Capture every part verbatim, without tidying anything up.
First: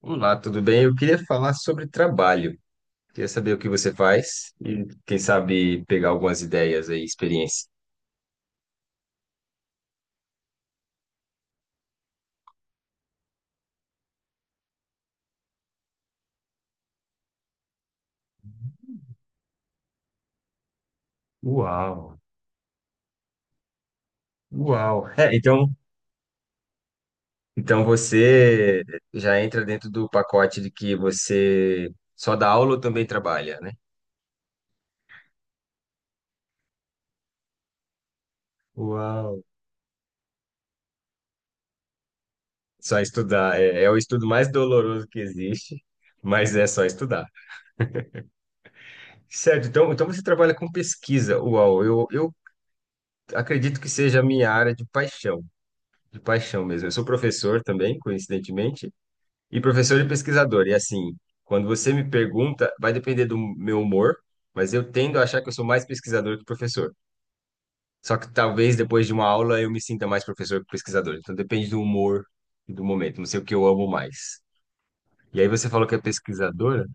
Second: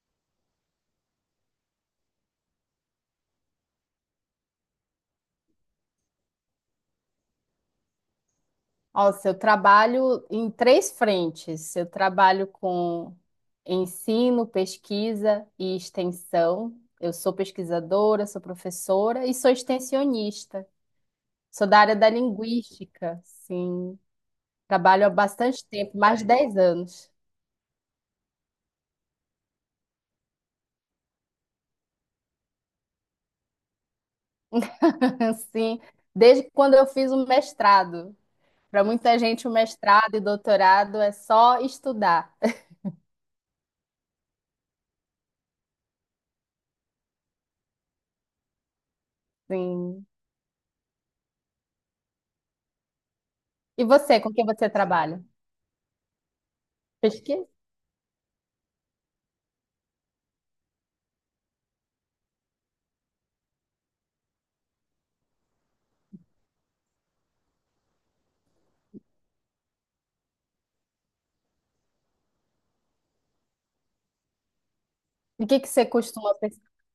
Olá, tudo bem? Eu queria falar sobre trabalho. Queria saber o que você faz e, quem sabe, pegar algumas ideias aí, experiência. Nossa, eu trabalho em três frentes. Eu trabalho com ensino, pesquisa e extensão. Eu sou pesquisadora, sou professora e sou extensionista. Sou da área da Uau, linguística, sim. Trabalho uau. há É, bastante então, tempo, mais de dez anos. então você já entra dentro do pacote de que você só dá aula ou também trabalha, né? Sim, desde quando eu fiz o mestrado. Para muita Uau. gente, o mestrado e doutorado é só estudar. Só estudar. É, é o estudo mais doloroso que existe, mas é só estudar. Certo, então, então Sim. você trabalha com pesquisa. Uau, eu, eu acredito E que seja você, a com quem minha você área de trabalha? paixão. De paixão mesmo. Eu sou Pesquisa? professor também, coincidentemente, e professor e pesquisador. E assim, quando você me pergunta, vai depender do meu humor, mas eu tendo a achar que eu sou mais pesquisador que professor. Só que talvez depois de uma aula eu me sinta mais professor que pesquisador. Então depende do humor e do momento. Não sei o que eu amo mais. E O aí que que você você falou que é costuma pesquisadora?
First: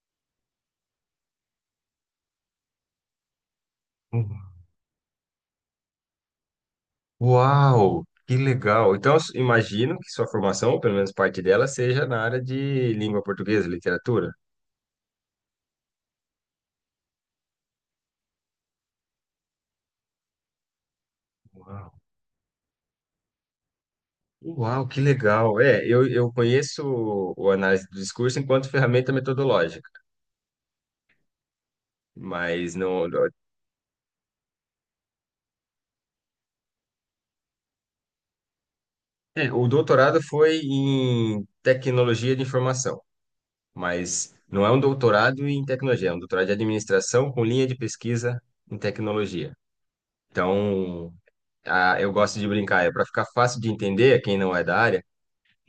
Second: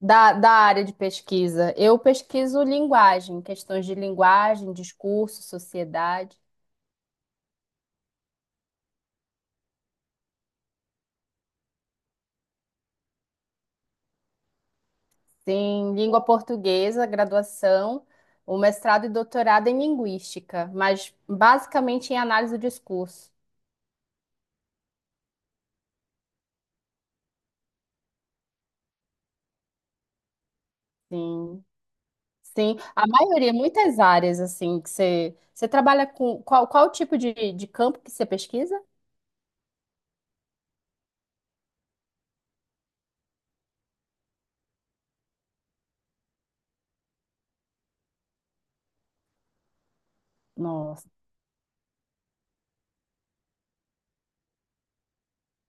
Da, da área de pesquisa. Eu pesquiso linguagem, questões de Uhum. linguagem, discurso, sociedade. Uau! Que legal! Então, eu s- imagino que sua formação, ou pelo menos parte dela, seja na área de língua portuguesa, literatura. Tem língua portuguesa, graduação, o mestrado e doutorado em linguística, mas basicamente em análise do discurso. Uau, que legal. É, eu, eu conheço o, o análise do discurso enquanto ferramenta metodológica, Sim, mas sim. A não. não- maioria, muitas áreas, assim, que você, você trabalha com... Qual, qual tipo de, de campo que você pesquisa? é, o doutorado foi em tecnologia de informação, mas não é um doutorado em tecnologia, é um doutorado de administração com linha de pesquisa em tecnologia. Nossa. Então, ah, eu gosto de brincar, é para ficar fácil de entender quem não é da área.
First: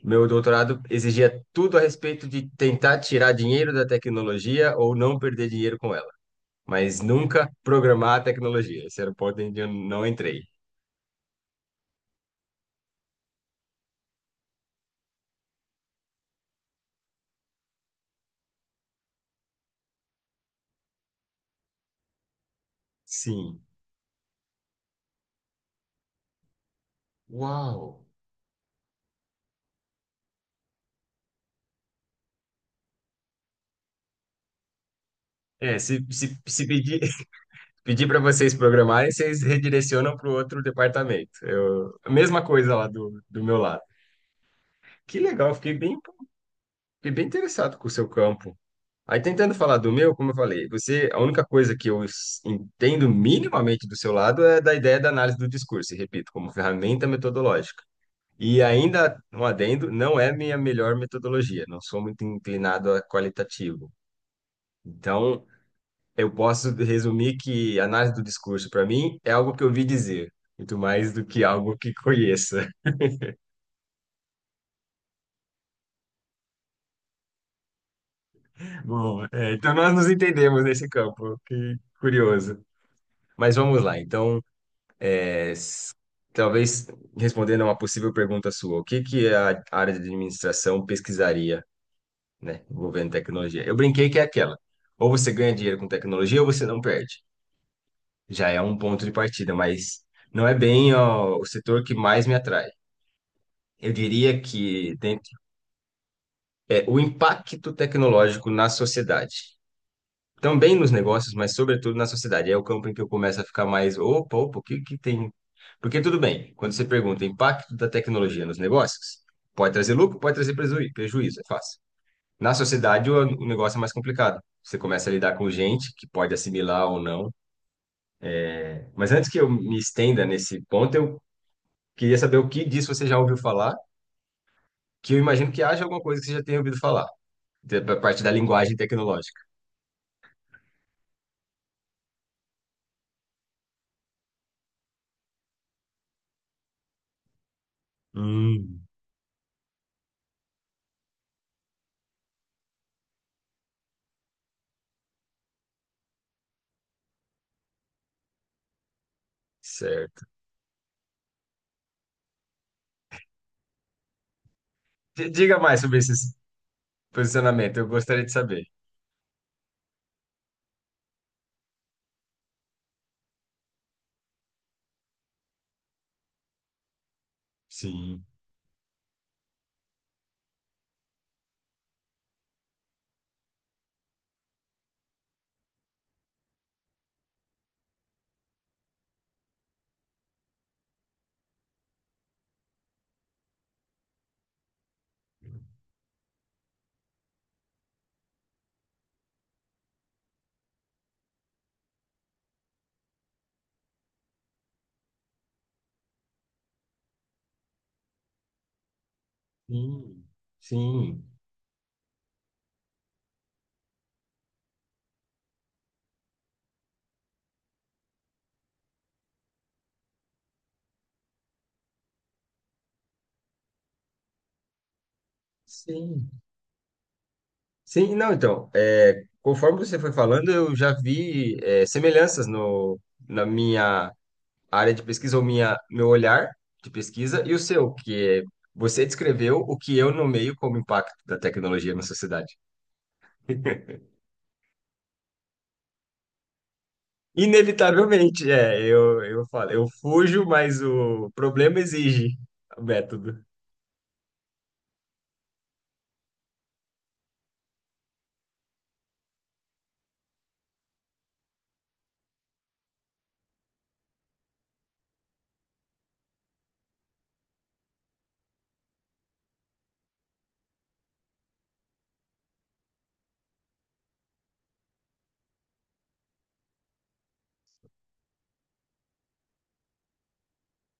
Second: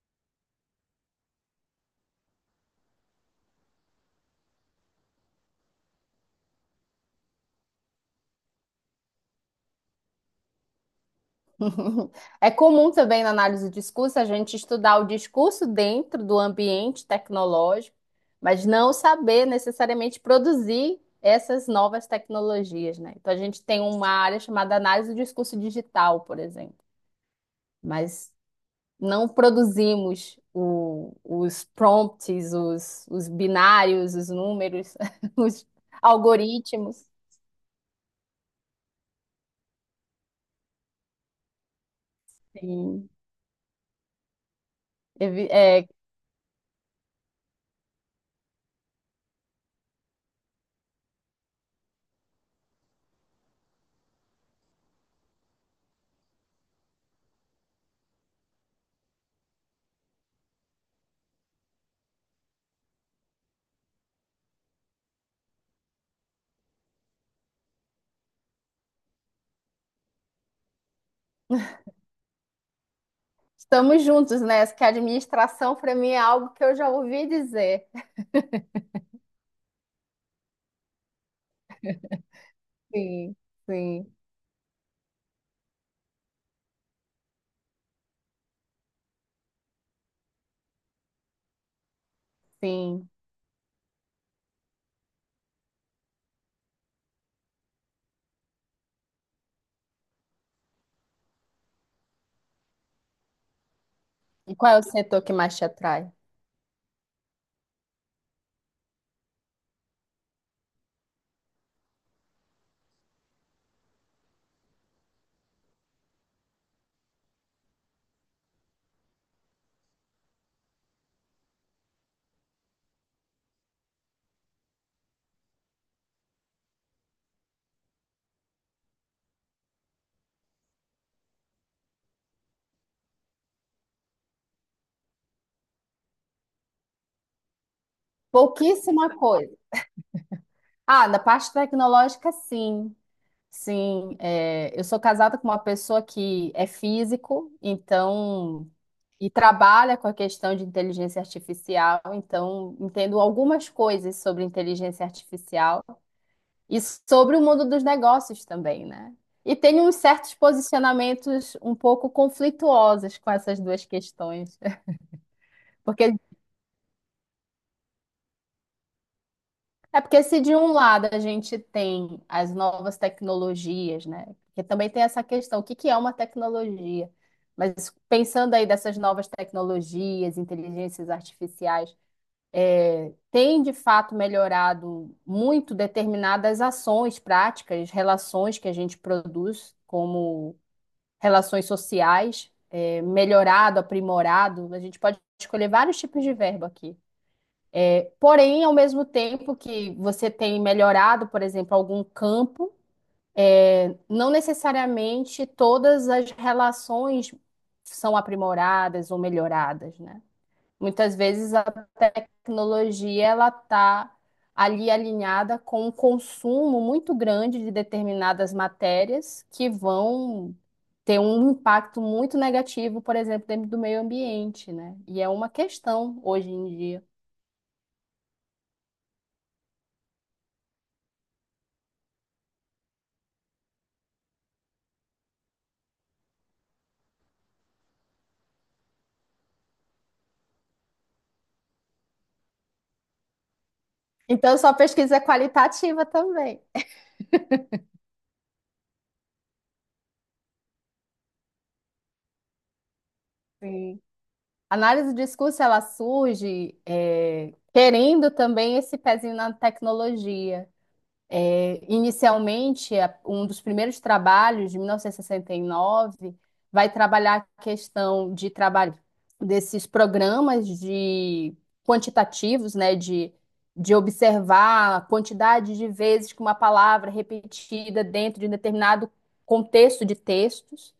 Meu doutorado exigia tudo a respeito de tentar tirar dinheiro da tecnologia ou não perder dinheiro com ela, mas nunca programar a tecnologia. Esse era o ponto onde eu não entrei. Uhum. É comum também na análise do discurso a gente estudar o discurso dentro do ambiente tecnológico, mas não saber necessariamente produzir essas novas tecnologias, né? Então a gente Sim. tem uma área chamada análise do discurso digital, por exemplo, Uau! mas não produzimos o- os prompts, os, os binários, os números, os É, se, se, se pedir, algoritmos. pedir para vocês programarem, vocês redirecionam para o outro departamento. Eu, a mesma coisa lá Sim. do, do meu lado. Que legal, fiquei bem, fiquei bem interessado com o seu campo. Aí tentando falar do meu, como eu falei, você, a única coisa que eu s- entendo minimamente do seu lado é da ideia da análise do discurso, e repito, como ferramenta metodológica. E ainda, um adendo, não é minha melhor metodologia, não sou muito inclinado a qualitativo. Então, eu posso resumir que análise do discurso, para mim, é algo que eu ouvi dizer, muito mais do que algo que conheça. Estamos juntos, né? Que a administração para mim é algo que eu já ouvi dizer. Bom, é, então nós nos entendemos nesse campo, que curioso. Sim, Mas vamos lá, sim, então, é, s- talvez respondendo a uma possível pergunta sua, o que que a área de administração pesquisaria, né, sim. envolvendo tecnologia? Eu brinquei que é aquela, ou você ganha dinheiro com tecnologia ou você não perde. Já é um ponto de partida, mas não é bem ó, o setor que mais me atrai. Eu diria E qual é o que setor dentro, que mais te atrai? é o impacto tecnológico na sociedade. Também nos negócios, mas sobretudo na sociedade. É o campo em que eu começo a ficar mais, opa, opa, o que que tem? Porque tudo bem, quando você pergunta impacto da tecnologia nos negócios, pode trazer lucro, pode trazer prejuí- prejuízo, é fácil. Na sociedade, o o negócio é mais complicado. Você começa a lidar com gente que pode assimilar ou não. Mas antes que eu me estenda nesse ponto, eu queria saber o que disso você já ouviu falar, que eu imagino que haja alguma coisa que você já tenha ouvido falar, de- da parte da linguagem Pouquíssima tecnológica. coisa. Ah, na parte tecnológica, sim. Sim, é, eu sou casada com uma pessoa que é físico, então, Hum. e trabalha com a questão de inteligência artificial, então entendo algumas coisas sobre inteligência artificial. E sobre o mundo dos negócios também, né? E tem uns Certo. certos posicionamentos um pouco conflituosos com essas duas questões. D- Diga mais sobre esse Porque posicionamento, eu gostaria de saber. é porque se de um lado a gente tem as novas tecnologias, né? Porque também tem essa questão, o que que é uma tecnologia? Mas Sim. pensando aí dessas novas tecnologias, inteligências artificiais, é, tem de fato melhorado muito determinadas ações, práticas, relações que a gente produz como relações sociais, é, melhorado, aprimorado. A gente pode escolher vários tipos de verbo aqui. Porém, ao mesmo tempo que você tem melhorado, por exemplo, algum campo, é, não necessariamente todas as relações são aprimoradas ou melhoradas, né? Sim. Muitas Sim. vezes a tecnologia ela está ali alinhada com um consumo muito grande de determinadas matérias que vão ter um impacto muito negativo, por exemplo, dentro do meio ambiente, né? E é uma questão Sim. hoje em dia. Sim, não, então, é, conforme você foi falando, eu já vi é, semelhanças no, na minha área de pesquisa, ou minha, meu olhar de pesquisa, e o seu, que é, você descreveu o que eu nomeio como impacto da tecnologia na sociedade. Então, sua pesquisa é qualitativa também. Inevitavelmente, é, eu, eu falo, eu fujo, mas o problema exige o método. Sim. A análise do discurso ela surge eh, querendo também esse pezinho na tecnologia. É, inicialmente, a- um dos primeiros trabalhos, de mil novecentos e sessenta e nove, vai trabalhar a questão de trabalho desses programas de quantitativos, né, de, de observar a quantidade de vezes que uma palavra é repetida dentro de um determinado contexto de textos,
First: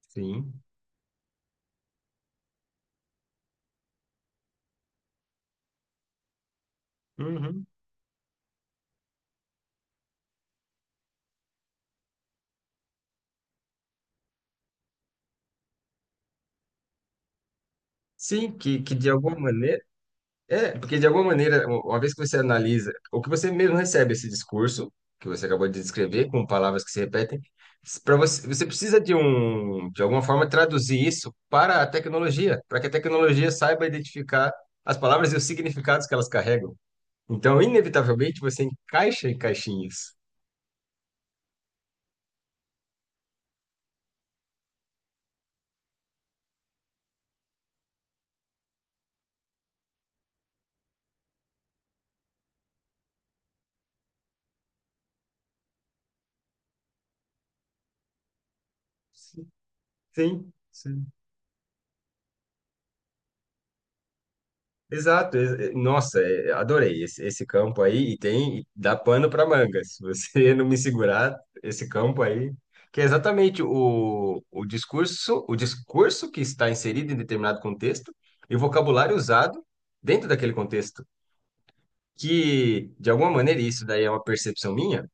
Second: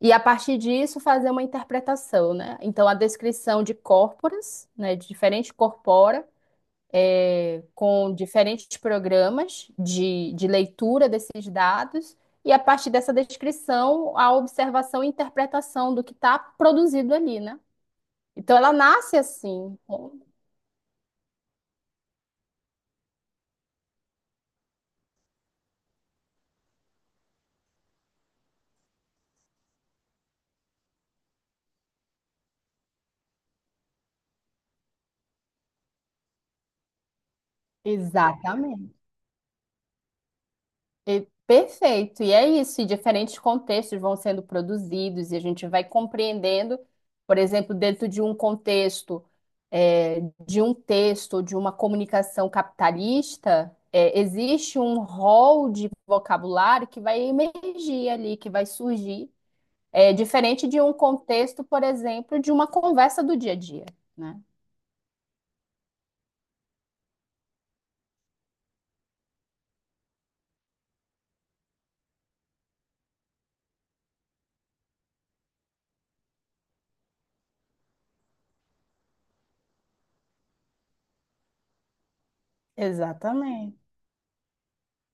e a partir Sim. disso fazer uma interpretação, né? Então, a descrição de corporas, né, de diferentes corpora, é, Uhum. com diferentes programas de, de leitura desses dados, e a partir dessa descrição, a observação e interpretação do que está produzido ali, né? Então Sim, ela que, que de nasce alguma assim. maneira. É, porque de alguma maneira, u- uma vez que você analisa, ou que você mesmo recebe esse discurso, que você acabou de descrever, com palavras que se repetem, para você, você precisa de um, de alguma forma, traduzir isso para a tecnologia, para que a tecnologia saiba identificar as palavras e os significados que elas carregam. Então, inevitavelmente, você Exatamente. encaixa em caixinhas. E- perfeito. E é isso. E diferentes contextos vão sendo produzidos e a gente vai compreendendo, por exemplo, dentro de um contexto, é, de um texto, de uma comunicação capitalista, é, existe um rol de vocabulário que vai emergir ali, que vai surgir, é, Sim, diferente de um sim. contexto, por exemplo, de uma conversa do dia a dia, né? Exato. e- e- Nossa, é, adorei esse, esse campo aí e tem e dá pano para manga. Se você não me segurar esse campo aí, que é exatamente o, o discurso, o discurso que está inserido em determinado contexto e o vocabulário usado dentro daquele contexto, que de alguma maneira e Exatamente. isso daí é uma percepção minha,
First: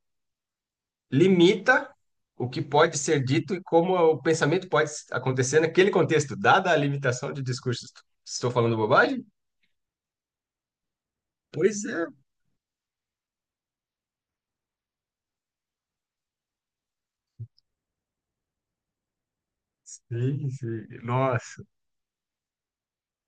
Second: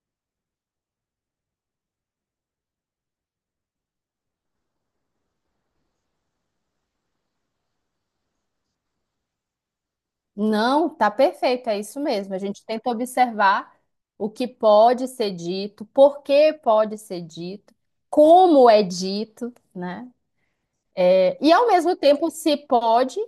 limita o que pode ser dito e como o pensamento pode acontecer naquele contexto, dada a limitação de discursos. Estou falando bobagem? Não, tá perfeito, é Pois isso é. mesmo. A gente tenta observar o que pode ser dito, por que pode ser dito, como é dito, né? Sim, sim. É, e Nossa, ao mesmo tempo, se pode,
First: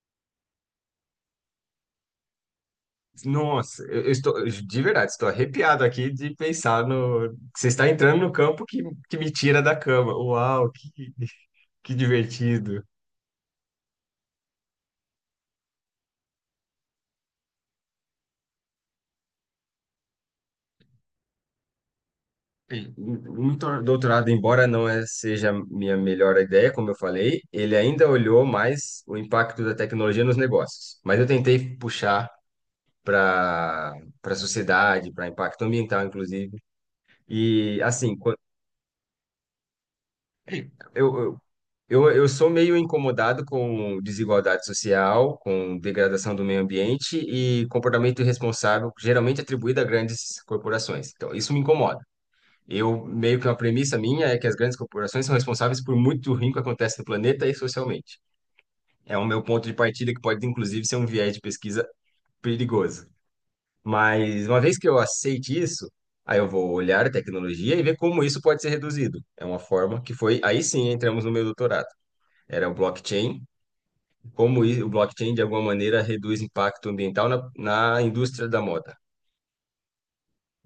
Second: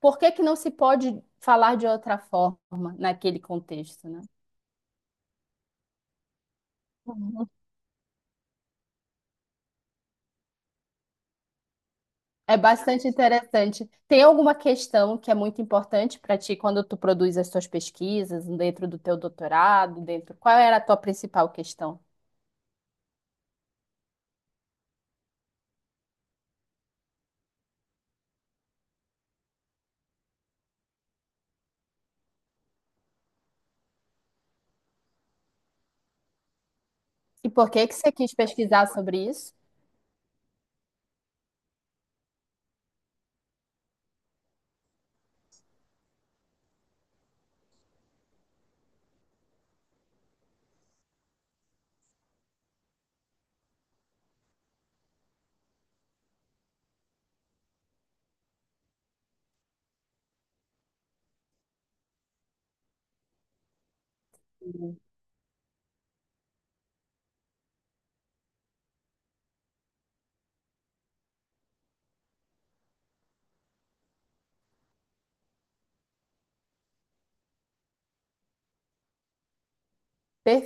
por que que não se pode falar de outra forma naquele nossa, eu contexto, eu né? estou de verdade, estou arrepiado aqui de pensar no. Uhum. que você está entrando no campo que, que me tira da cama. Uau, que, que É divertido. bastante interessante. Tem alguma questão que é muito importante para ti quando tu produz as tuas pesquisas dentro do teu doutorado, dentro... Qual era a tua principal questão? Bem, Um tor- doutorado, embora não é- seja minha melhor ideia, como eu falei, ele ainda olhou mais o impacto da tecnologia nos negócios. Mas eu tentei puxar para para a sociedade, para impacto ambiental, inclusive. E por E que que você assim, quis pesquisar sobre isso? Eu, eu, eu, eu sou meio incomodado com desigualdade social, com degradação do meio ambiente e comportamento irresponsável, geralmente atribuído a grandes corporações. Então, isso me incomoda. Eu, meio que uma premissa minha é que as grandes corporações são responsáveis por muito ruim que acontece no planeta e socialmente. É o meu ponto de partida que pode, inclusive, ser um viés de pesquisa perigoso. Mas, uma vez que eu aceite isso, aí eu vou olhar a tecnologia e ver como isso pode ser reduzido. É uma forma que foi, aí sim entramos no meu doutorado, era o blockchain, como i- o blockchain de alguma maneira reduz impacto ambiental na, na indústria da moda,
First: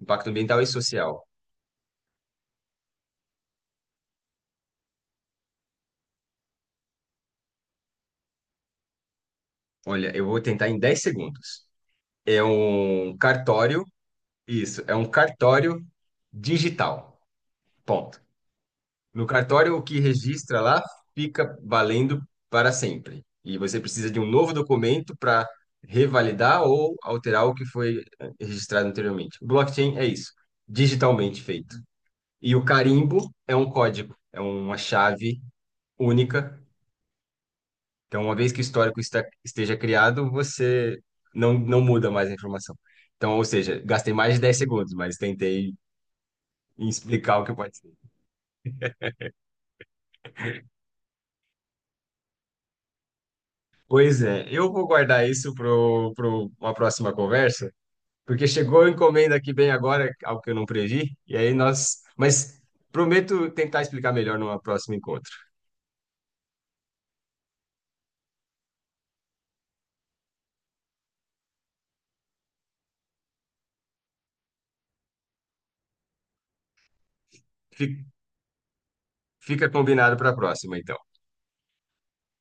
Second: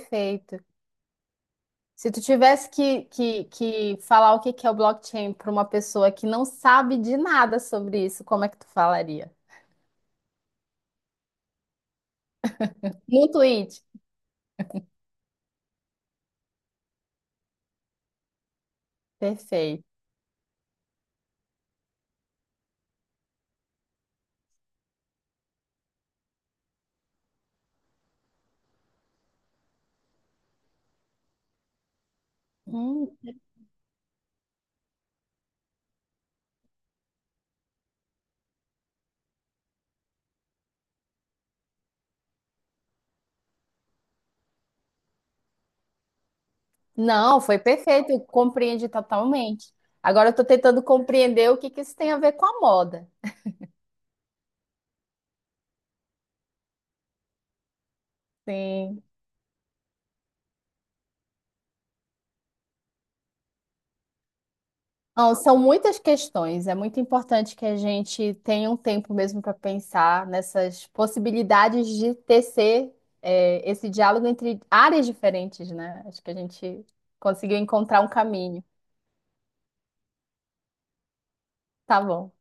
impacto ambiental e social. Se tu tivesse que, que, que falar o que que é o blockchain para uma pessoa que não sabe de nada sobre isso, como é que tu falaria? Olha, eu vou tentar em dez segundos. É um Num tweet. cartório, isso, é um cartório digital. Ponto. No cartório, Perfeito. o que registra lá fica valendo para sempre. E você precisa de um novo documento para revalidar ou alterar o que foi eh, registrado anteriormente. O Blockchain é isso, digitalmente feito. E o Hum. carimbo é um código, é uma chave única. Então, uma vez que o histórico está- esteja criado, você não, não muda mais a informação. Então, ou seja, gastei mais de dez segundos, mas tentei explicar Não, o que foi pode ser. perfeito. Eu compreendi totalmente. Agora eu estou tentando compreender o que que isso tem a ver com a moda. Pois é, eu vou guardar isso para uma próxima conversa, porque chegou a Sim. encomenda aqui bem agora, algo que eu não previ, e aí nós. Mas prometo tentar explicar melhor numa próxima encontro. Não, são muitas questões. É muito importante que a gente tenha um tempo mesmo para pensar nessas possibilidades de tecer, é, esse diálogo entre áreas diferentes, né? Acho que a gente conseguiu encontrar Fi- um caminho. Fica combinado para a próxima, então. Tá bom.